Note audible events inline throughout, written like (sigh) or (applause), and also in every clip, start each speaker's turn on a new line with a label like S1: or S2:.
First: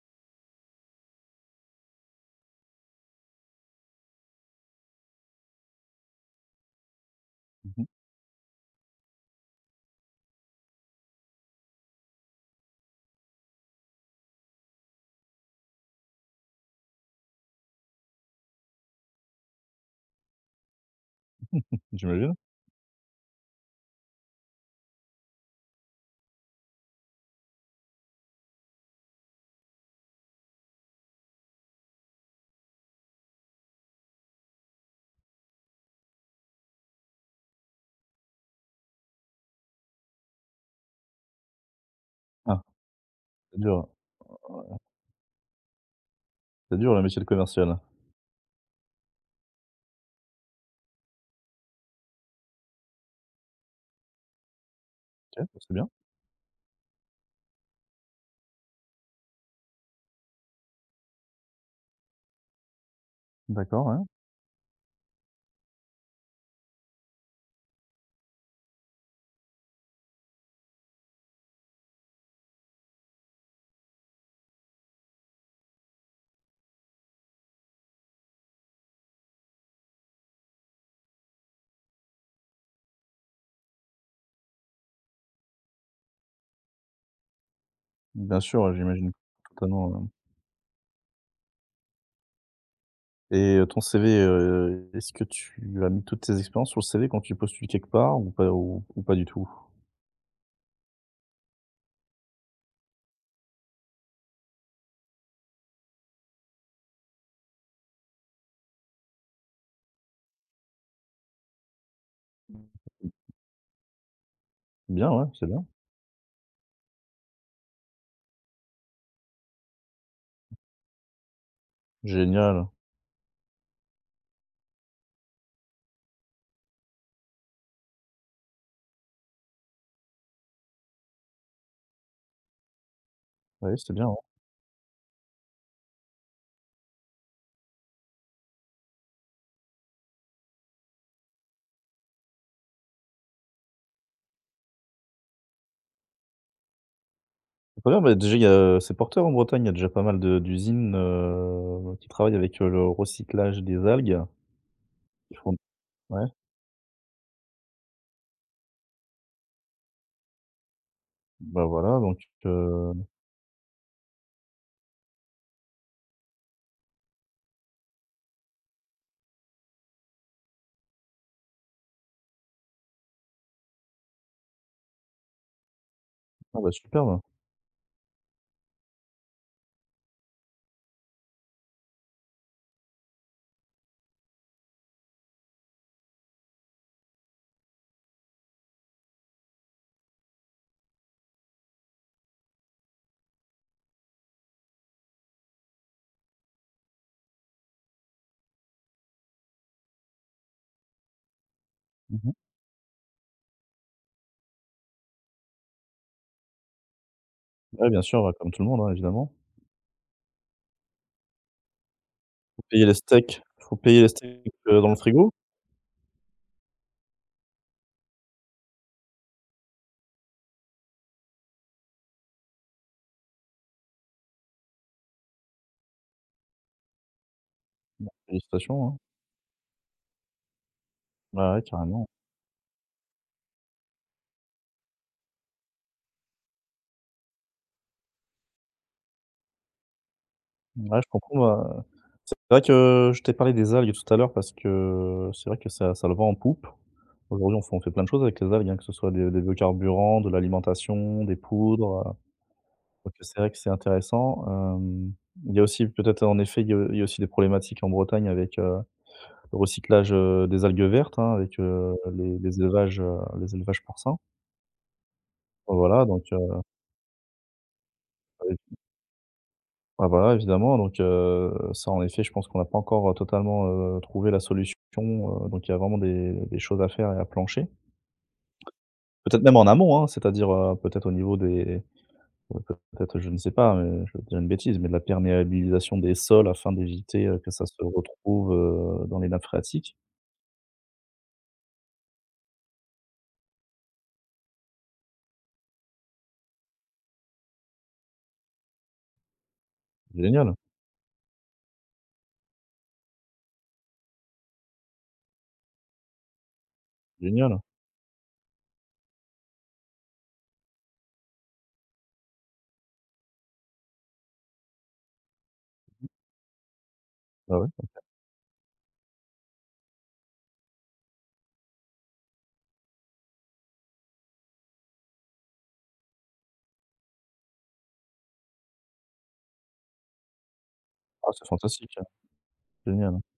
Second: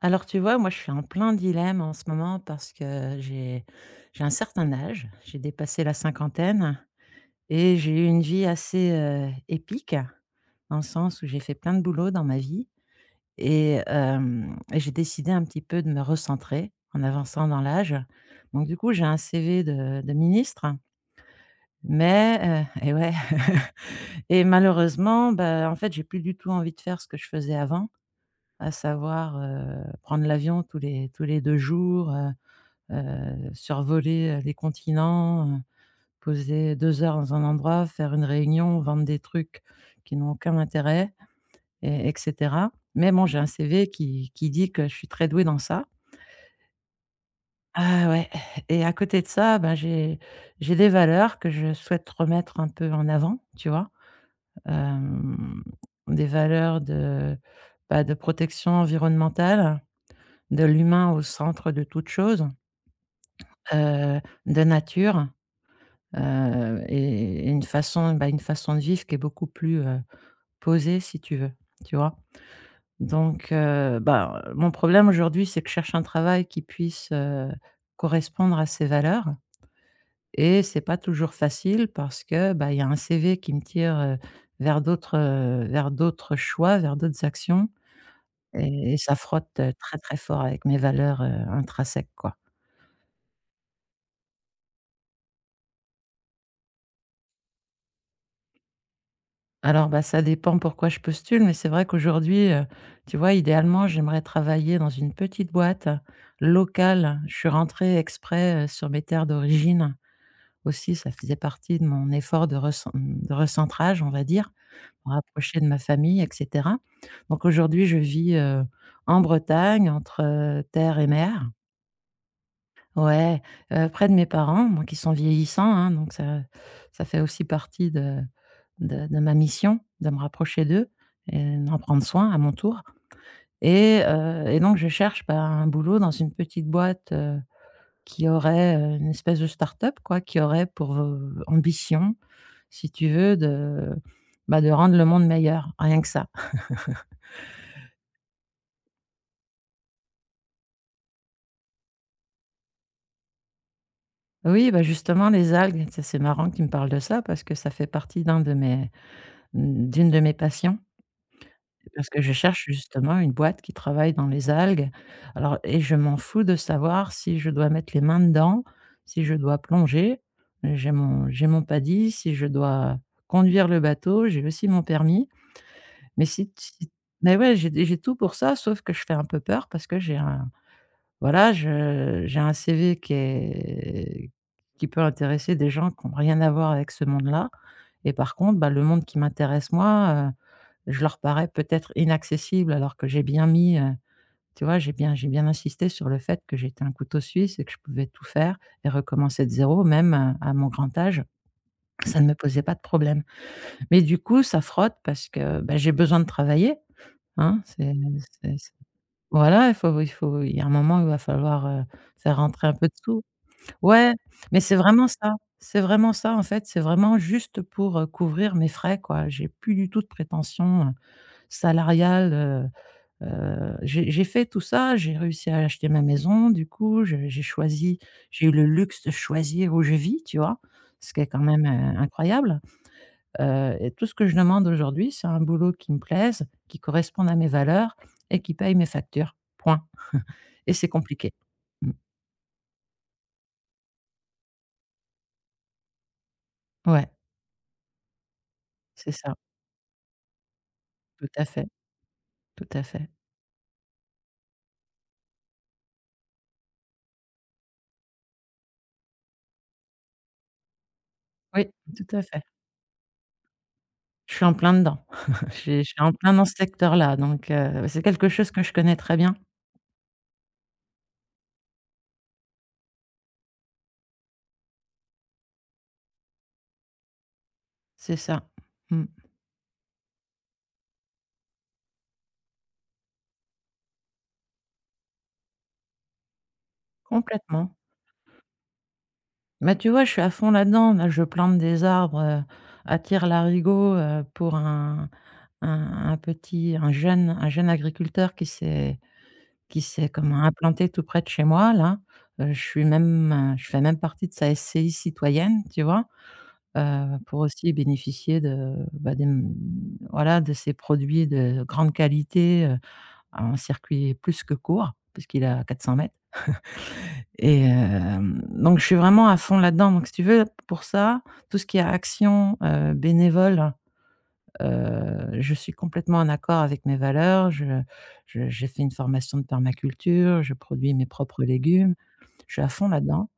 S1: Alors tu vois, moi je suis en plein dilemme en ce moment parce que j'ai un certain âge, j'ai dépassé la cinquantaine
S2: Mmh
S1: et
S2: mh.
S1: j'ai eu une vie assez épique, dans le sens où j'ai fait plein de boulot dans ma vie et j'ai décidé un petit peu de me recentrer en avançant dans l'âge. Donc du coup, j'ai un CV de ministre,
S2: J'imagine.
S1: mais et ouais (laughs) et malheureusement, bah, en fait, j'ai plus du tout envie de faire ce que je faisais avant, à savoir prendre l'avion tous les 2 jours, survoler les continents, poser 2 heures dans un endroit, faire une réunion, vendre des trucs qui n'ont aucun intérêt. et et
S2: Ah,
S1: Mais bon, j'ai un
S2: c'est dur,
S1: CV qui
S2: ouais,
S1: dit que je suis très douée dans ça.
S2: c'est dur le métier de commercial. OK,
S1: Ah ouais, et à côté de ça, ben, j'ai des valeurs que je souhaite remettre un peu en avant, tu vois?
S2: bah,
S1: Hem,
S2: c'est bien.
S1: des valeurs de, bah, de protection environnementale, de l'humain au centre de toute chose,
S2: D'accord, ouais.
S1: heu, de nature, et une façon, bah, une façon de vivre qui est beaucoup plus posée, si tu veux, tu vois? Donc bah, mon problème aujourd'hui, c'est que je cherche un travail qui puisse correspondre à ces valeurs, et c'est pas toujours facile parce que, bah, il y a un CV qui me tire vers d'autres vers d'autres choix, vers d'autres actions.
S2: Bien sûr, ouais,
S1: Et
S2: j'imagine
S1: ça frotte
S2: totalement,
S1: très,
S2: ouais
S1: très fort avec mes valeurs intrinsèques, quoi.
S2: et ton CV, est-ce que tu as mis toutes tes expériences sur le CV quand tu postules quelque part ou pas ou pas du tout?
S1: Alors, bah, ça dépend pourquoi je postule, mais c'est vrai qu'aujourd'hui, tu vois, idéalement, j'aimerais travailler dans une petite boîte locale. Je suis rentrée exprès sur mes terres d'origine aussi, ça faisait partie de mon effort de recentrage, on va dire,
S2: Bien,
S1: me
S2: ouais, c'est
S1: rapprocher
S2: bien.
S1: de ma famille et cetera. Donc aujourd'hui, je vis en Bretagne, entre terre et mer.
S2: Génial.
S1: Ouais, près de mes parents, moi qui sont vieillissants, hein, donc ça fait aussi partie de ma mission, de me rapprocher d'eux et d'en prendre soin à mon tour.
S2: Ouais, c'est
S1: et
S2: bien, ouais.
S1: heu et donc je cherche, bah, un boulot dans une petite boîte qui aurait une espèce de start-up, quoi, qui aurait pour ambition, si tu veux, de, bah, de rendre le monde meilleur, rien que ça.
S2: C'est pas mal, bah, déjà il y a c'est porteur en Bretagne, il y a déjà pas mal de d'usines, qui travaillent avec, le recyclage des algues.
S1: Oui, bah, justement
S2: Ils
S1: les
S2: font,
S1: algues, tu c'est
S2: ouais,
S1: marrant que tu me parles de ça parce que ça fait partie d'une de mes passions.
S2: bah, voilà
S1: Parce
S2: donc.
S1: que je cherche
S2: heu,
S1: justement une boîte qui travaille dans les algues. Alors, et je m'en fous de savoir si je dois mettre les mains dedans, si je dois plonger. J'ai mon paddy, si je dois conduire le bateau, j'ai aussi mon permis. Mais si
S2: ah, bah,
S1: si
S2: superbe.
S1: mais ouais, j'ai tout pour ça, sauf que je fais un peu peur parce que j'ai un CV qui peut intéresser des gens qui n'ont rien à voir avec ce monde-là. Et par contre, bah, le monde qui m'intéresse, moi je leur parais peut-être inaccessible, alors que j'ai bien mis tu vois, j'ai bien insisté sur le fait que j'étais un couteau suisse et que je pouvais tout faire et recommencer de zéro, même à mon grand âge, ça
S2: Mmh
S1: ne me
S2: mh.
S1: posait pas de problème. Mais du coup, ça frotte parce que, bah, j'ai besoin de travailler, hein.
S2: Ouais, bien sûr, ouais, comme
S1: c'est
S2: tout le monde, hein, évidemment.
S1: voilà, il faut il faut il y a un moment où il va falloir faire rentrer un
S2: Payer
S1: peu
S2: les
S1: de sous.
S2: steaks, faut payer les
S1: Ouais,
S2: steaks,
S1: mais
S2: dans le frigo?
S1: c'est vraiment ça, en fait, c'est vraiment juste pour couvrir mes frais, quoi. J'ai plus du tout de prétention salariale. J'ai fait tout ça, j'ai réussi à acheter ma maison, du coup, je j'ai choisi j'ai eu le
S2: Félicitations, hein.
S1: luxe de choisir où je vis, tu vois? Ce qui est quand
S2: Bah, ouais,
S1: même
S2: carrément.
S1: incroyable. Et tout ce que je demande aujourd'hui, c'est un boulot qui me plaise, qui corresponde à mes valeurs et qui paye mes factures. Point. Et c'est
S2: Ouais, je
S1: compliqué.
S2: comprends, bah,
S1: Mmh.
S2: c'est vrai que je t'ai parlé des algues tout à l'heure parce que c'est vrai que ça le vend en poupe.
S1: Ouais,
S2: Aujourd'hui, on fait plein de choses avec les algues, hein, que ce soit
S1: c'est
S2: des
S1: ça.
S2: des biocarburants, de l'alimentation,
S1: Tout
S2: des
S1: à fait,
S2: poudres,
S1: tout à fait.
S2: donc c'est vrai que c'est intéressant. Il y a aussi peut-être en effet, il y a aussi des problématiques en Bretagne avec, le recyclage, des algues vertes, hein, avec,
S1: Oui, tout à
S2: les
S1: fait.
S2: les élevages, les élevages porcins.
S1: Je suis en plein dedans. (laughs) J'ai Je suis
S2: Voilà,
S1: en
S2: donc
S1: plein dans ce secteur-là, donc c'est quelque chose que je
S2: heu
S1: connais très bien.
S2: Ah voilà, évidemment, donc, ça, en effet, je pense qu'on n'a pas encore, totalement, trouvé la solution, donc il y a vraiment des choses à faire et à plancher.
S1: C'est ça. Mmh.
S2: Peut-être même en amont, hein, c'est-à-dire, peut-être au niveau des, ouais, peut-être, je ne sais pas, je vais dire une bêtise, mais de la perméabilisation des sols afin d'éviter, que ça
S1: Complètement.
S2: se retrouve, dans les nappes
S1: Mais tu
S2: phréatiques.
S1: vois, je suis à fond là-dedans. Là, je plante des arbres à tire-larigot pour un jeune un jeune agriculteur qui s'est, comment,
S2: Génial,
S1: implanté tout près de chez moi, là. Je suis même je fais même partie de sa SCI citoyenne, tu vois? Pour
S2: génial.
S1: aussi bénéficier de, bah, de ces produits de grande qualité un circuit plus que court, puisqu'il a à 400 mètres,
S2: Ah ouais?
S1: donc je suis vraiment à fond là-dedans. Donc si tu veux, pour ça, tout ce qui est action bénévole je suis complètement en accord avec mes valeurs. Je j'ai fait une formation de permaculture, je produis mes
S2: Ah,
S1: propres
S2: c'est fantastique,
S1: légumes.
S2: hein.
S1: Je suis à fond
S2: Génial.
S1: là-dedans.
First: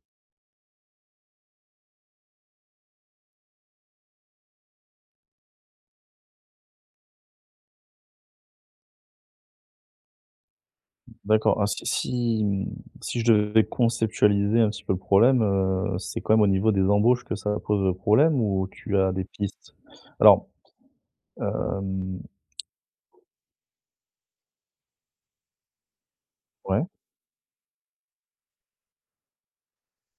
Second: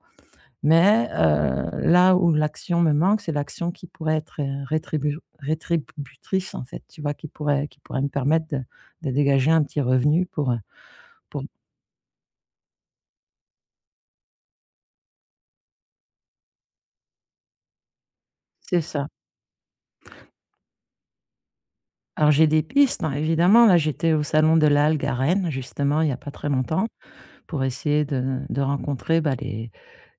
S1: Mais là où l'action me manque, c'est l'action qui pourrait être rétributrice, en fait, tu vois? Qui pourrait me permettre de dégager un petit revenu pour pour
S2: D'accord, ah si si, mmh, si je devais conceptualiser un petit peu le problème, c'est quand même au niveau des embauches que ça pose le problème ou
S1: c'est
S2: tu
S1: ça.
S2: as des pistes? Alors, hem,
S1: Alors j'ai des pistes, hein, évidemment. Là, j'étais au salon de l'algue à Rennes, justement, il y a pas très longtemps,
S2: ouais,
S1: pour essayer de rencontrer, bah, les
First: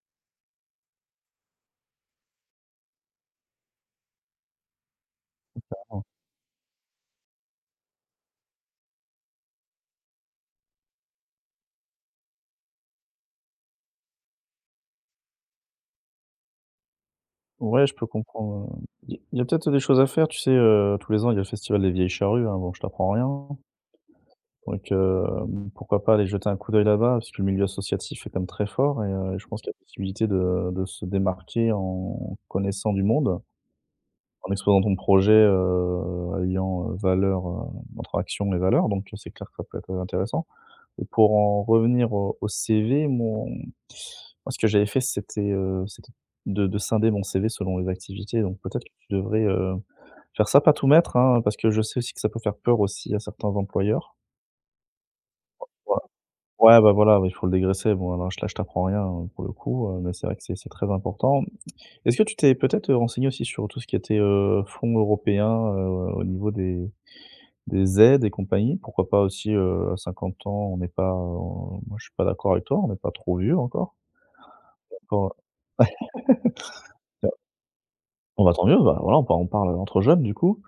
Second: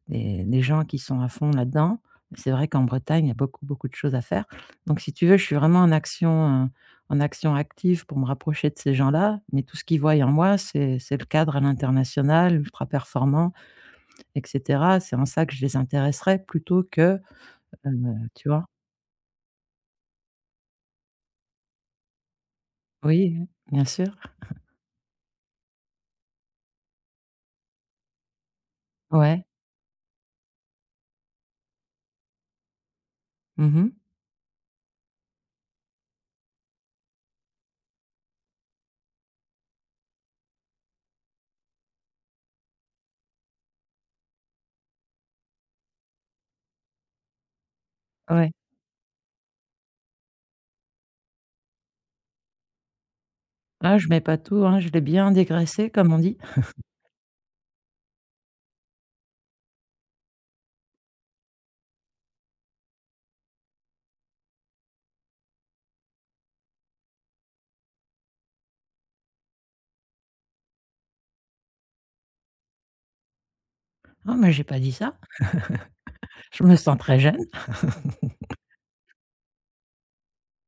S1: des gens qui sont à fond là-dedans. C'est vrai qu'en Bretagne, il y a beaucoup, beaucoup de choses à faire. Donc si tu veux, je suis vraiment en
S2: pardon.
S1: action en action active pour me rapprocher de ces gens-là, mais tout ce qu'ils voient en moi, c'est le cadre à l'international, ultra performant, et cetera. C'est en ça que je les intéresserais, plutôt que
S2: Ouais, je
S1: heu,
S2: peux
S1: tu vois?
S2: comprendre, il y a peut-être des choses à faire, tu sais, tous les ans, il y a le festival des Vieilles Charrues, hein, bon, je t'apprends
S1: Oui, oui,
S2: rien,
S1: bien sûr.
S2: donc, pourquoi pas aller jeter un coup d'œil là-bas, parce que le milieu associatif est quand même très fort et
S1: Ouais.
S2: je pense qu'il y a possibilité de se démarquer en connaissant du monde.
S1: Mmh.
S2: En exposant ton projet, alliant, valeur, entre action et valeur, donc c'est clair que ça peut être, intéressant. Et pour en revenir au CV, mon moi ce que j'avais fait c'était, c'était de scinder mon CV selon les activités,
S1: Ouais.
S2: donc peut-être que tu devrais, faire ça, pas tout mettre, hein, parce que je sais aussi que ça peut faire peur aussi à certains
S1: Ah, je
S2: employeurs.
S1: mets pas tout, hein, je l'ai bien dégraissé
S2: Ouais,
S1: comme on dit.
S2: ouais, bah, voilà, il faut le dégraisser. Bon, alors là, je t'apprends rien, pour le coup, mais c'est vrai que c'est très important. Est-ce que tu t'es peut-être renseigné aussi sur tout ce qui était, fonds européens, au niveau des aides et compagnie, pourquoi pas aussi, à 50 ans, on n'est pas, moi je suis pas d'accord avec toi, on n'est pas trop vieux encore.
S1: «Ah, mais j'ai pas dit ça!»
S2: Quand
S1: Je me sens très jeune.
S2: Bon, bah, tant mieux, bah voilà, on parle entre jeunes du coup.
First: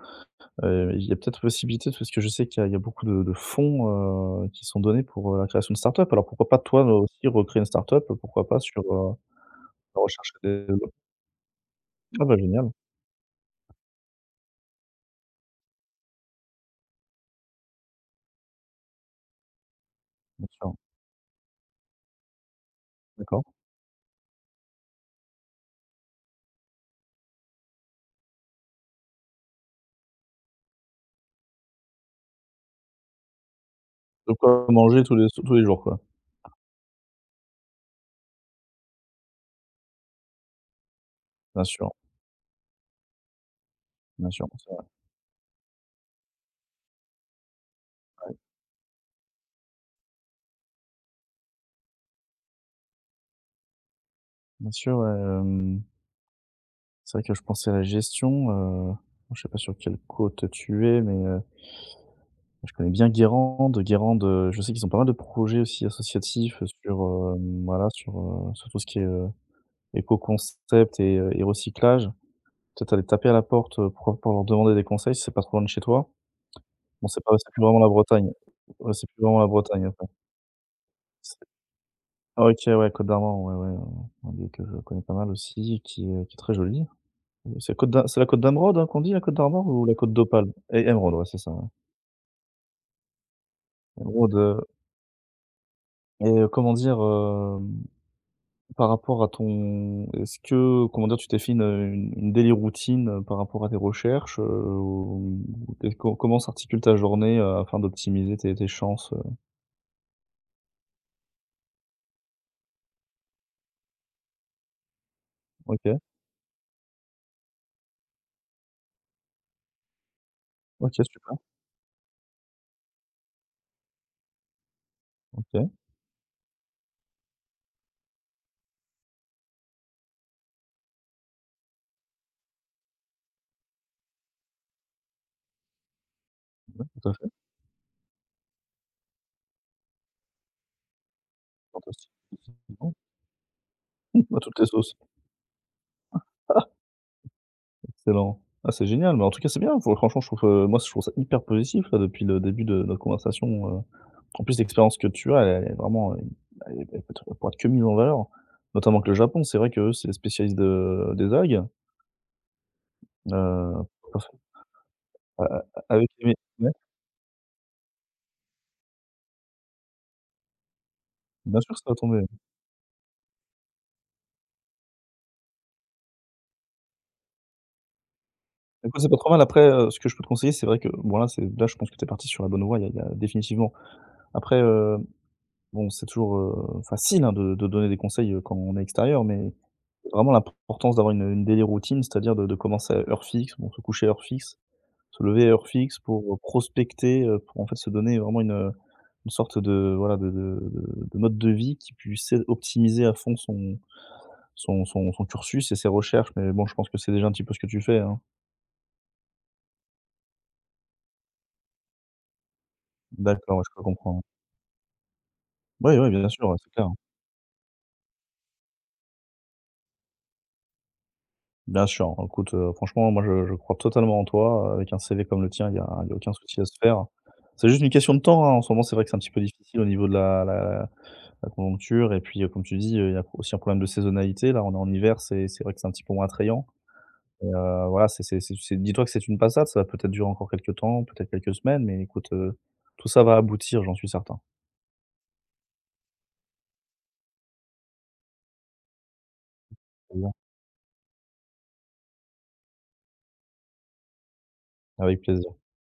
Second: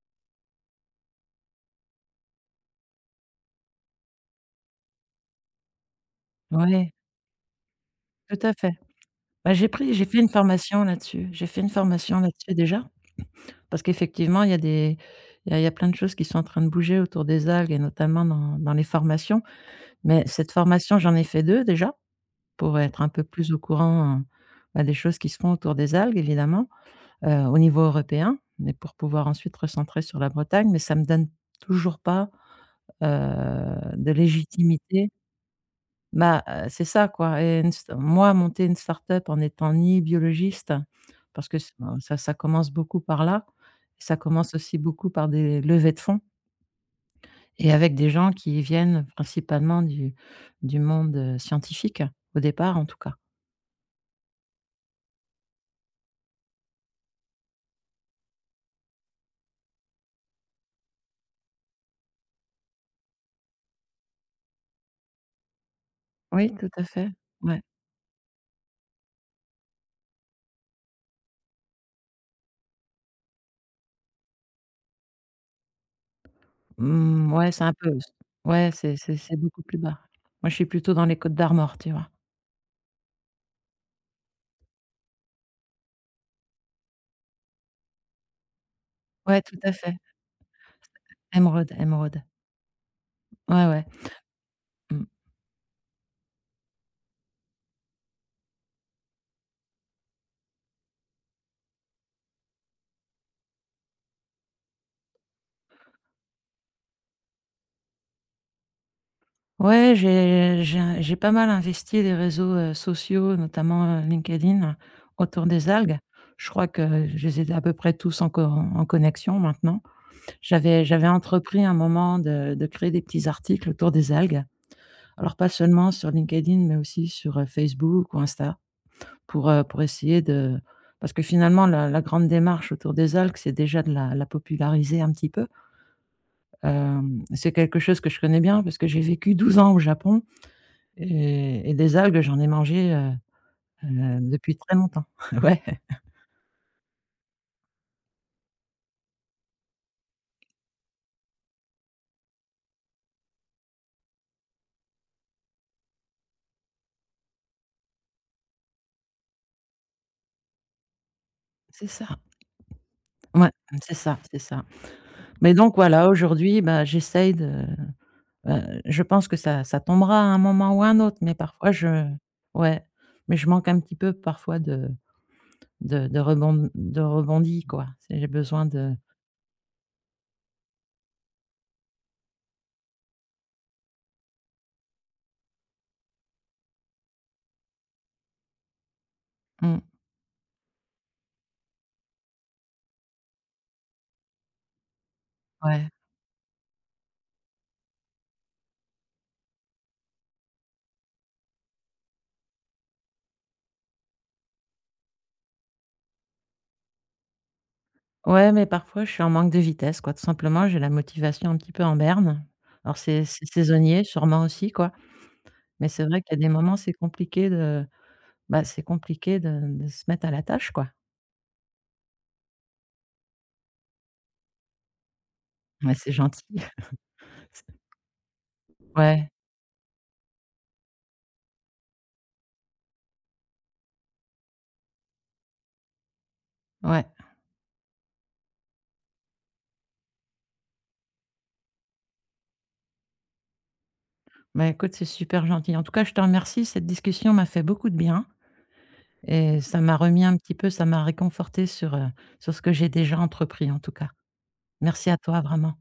S2: Il y a peut-être possibilité parce que je sais qu'il y a beaucoup de fonds, qui sont donnés pour, la création de start-up. Alors pourquoi pas toi,
S1: Ouais,
S2: aussi recréer une start-up,
S1: tout
S2: pourquoi
S1: à
S2: pas
S1: fait.
S2: sur,
S1: Bah,
S2: la
S1: j'ai fait une
S2: recherche et
S1: formation
S2: développement?
S1: là-dessus. J'ai fait une formation
S2: Ah bah
S1: là-dessus
S2: génial.
S1: déjà, parce qu'effectivement, il y a des il y a plein de choses qui sont en train de bouger autour des algues, et notamment dans les formations. Mais
S2: Bien
S1: cette
S2: sûr,
S1: formation, j'en ai fait 2 déjà, pour être un peu
S2: d'accord.
S1: plus au courant bah, des choses qui se font autour des algues, évidemment au niveau européen, mais pour pouvoir ensuite recentrer sur la Bretagne. Mais ça me donne toujours pas heu, de
S2: De quoi manger
S1: légitimité.
S2: tous les jours quoi.
S1: Bah c'est ça, quoi. Et une st moi, monter une start-up en étant ni biologiste, parce que
S2: Bien
S1: c
S2: sûr,
S1: ben, ça commence beaucoup par là. Ça
S2: bien sûr.
S1: commence aussi beaucoup par des levées de fonds, et avec des gens qui viennent principalement du monde scientifique, au départ en tout cas.
S2: Bien sûr, c'est vrai que je pensais à la gestion, bon, je sais pas sur quelle côte tu es, mais je connais bien Guérande. Guérande, je sais qu'ils ont pas mal de projets aussi
S1: Oui,
S2: associatifs
S1: tout à
S2: sur,
S1: fait. Ouais.
S2: voilà, sur, sur tout ce qui est, éco-concept et recyclage. Peut-être aller taper à la porte, pour leur demander des conseils si c'est pas trop loin de chez toi? Bon, c'est pas,
S1: Mmh, ouais,
S2: c'est plus
S1: c'est un
S2: vraiment la
S1: peu...
S2: Bretagne.
S1: Ouais,
S2: Ouais,
S1: c'est
S2: c'est
S1: c'est
S2: plus
S1: c'est
S2: vraiment la
S1: beaucoup plus
S2: Bretagne
S1: bas.
S2: après.
S1: Moi, je suis plutôt dans les
S2: C'est
S1: Côtes-d'Armor, tu vois?
S2: OK, ouais, Côte d'Armor, ouais, ouais, un lieu que je connais pas mal aussi, qui est très joli. C'est Côte d'A, c'est la Côte d'Emeraude, hein, qu'on dit, la Côte
S1: Ouais, tout
S2: d'Armor
S1: à
S2: ou la
S1: fait.
S2: Côte d'Opale? Et Emeraude, ouais, c'est ça, ouais.
S1: Émeraude, Émeraude. Ouais, ouais.
S2: Emeraude,
S1: Mmh.
S2: et, comment dire, par rapport à ton, est-ce que, comment dire, tu t'es fait une daily routine, par rapport à tes recherches, ou t'es co comment s'articule ta journée, afin d'optimiser tes chances?
S1: Ouais, j'ai pas mal investi les réseaux sociaux, notamment LinkedIn, autour des algues.
S2: OK,
S1: Je crois que je les ai à peu près tous en connexion maintenant. J'avais
S2: OK,
S1: j'avais
S2: super,
S1: entrepris, un moment, de créer des petits articles autour des algues. Alors pas
S2: OK,
S1: seulement sur LinkedIn, mais aussi sur Facebook ou Insta, pour essayer de parce que finalement la grande démarche autour des algues, c'est déjà de la populariser un petit peu.
S2: tout à fait,
S1: C'est quelque chose que je connais bien parce que j'ai vécu 12 ans au Japon, et des
S2: fantastique,
S1: algues, j'en ai mangé
S2: effectivement. (laughs) À
S1: depuis
S2: toutes les
S1: très
S2: sauces.
S1: longtemps. (laughs) Ouais.
S2: Ah, excellent. Ah, c'est génial, mais en tout cas, c'est bien, faut franchement, je trouve, moi, je trouve ça hyper positif, là, depuis le début de notre conversation, en plus, l'expérience que tu as, elle est vraiment, elle pourra être que mise en valeur, notamment que le Japon, c'est vrai qu'eux, c'est les spécialistes de des algues,
S1: C'est ça. Ouais,
S2: heu,
S1: c'est ça,
S2: parf
S1: c'est ça.
S2: a
S1: Mais
S2: a
S1: donc voilà,
S2: avec les mé
S1: aujourd'hui,
S2: ouais,
S1: bah, j'essaye de je pense que ça tombera à un moment ou à un autre, mais
S2: bien
S1: parfois
S2: sûr que ça va
S1: je
S2: tomber.
S1: ouais, mais je manque un petit peu parfois de rebondi, quoi. C'est J'ai besoin de...
S2: Écoute, c'est pas trop mal. Après, ce que je peux te conseiller, c'est vrai que bon, là, c'est là, je pense que tu es parti sur la bonne voie, il y a définitivement. Après, bon, c'est toujours, facile, hein, de donner des conseils, quand on est extérieur, mais
S1: Mmh,
S2: vraiment l'importance d'avoir une daily routine, c'est-à-dire de commencer à heure fixe, bon, se coucher à heure fixe. Se lever à heure
S1: ouais.
S2: fixe pour, prospecter, pour en fait se donner vraiment une sorte de voilà de mode de vie qui puisse é optimiser à fond son cursus et ses recherches. Mais bon, je pense que c'est déjà un petit peu ce que tu fais, hein?
S1: Ouais, mais parfois, je suis en manque de vitesse, quoi. Tout simplement, j'ai la motivation un petit peu en berne. Alors c'est
S2: D'accord, ouais, je peux
S1: saisonnier,
S2: comprendre.
S1: sûrement aussi, quoi. Mais
S2: Oui,
S1: c'est
S2: oui,
S1: vrai
S2: bien
S1: qu'il y a
S2: sûr,
S1: des
S2: ouais, c'est
S1: moments,
S2: clair.
S1: c'est compliqué de bah, c'est compliqué de se mettre à la tâche, quoi.
S2: Bien sûr, écoute, franchement, moi je crois totalement en toi, avec un CV comme le tien, il y a
S1: Ouais,
S2: il
S1: c'est
S2: y a aucun
S1: gentil.
S2: souci à se faire. C'est juste une
S1: (laughs)
S2: question de temps, hein, en ce moment, c'est vrai que c'est un
S1: Ouais,
S2: petit peu difficile au niveau de la conjoncture et puis, comme tu dis, il y a aussi un problème de saisonnalité. Là, on est en hiver, c'est vrai que c'est un petit peu moins attrayant
S1: ouais.
S2: et voilà, c'est dis-toi que c'est une passade, ça va peut-être durer encore quelques temps, peut-être quelques semaines, mais écoute, tout ça va aboutir, j'en suis certain.
S1: Bah, écoute, c'est super gentil. En tout cas, je te remercie. Cette discussion m'a fait beaucoup de bien, et ça m'a
S2: Très
S1: remis
S2: bien.
S1: un petit peu, ça m'a réconforté sur ce que j'ai déjà entrepris, en tout cas. Merci à
S2: Avec
S1: toi,
S2: plaisir.
S1: vraiment.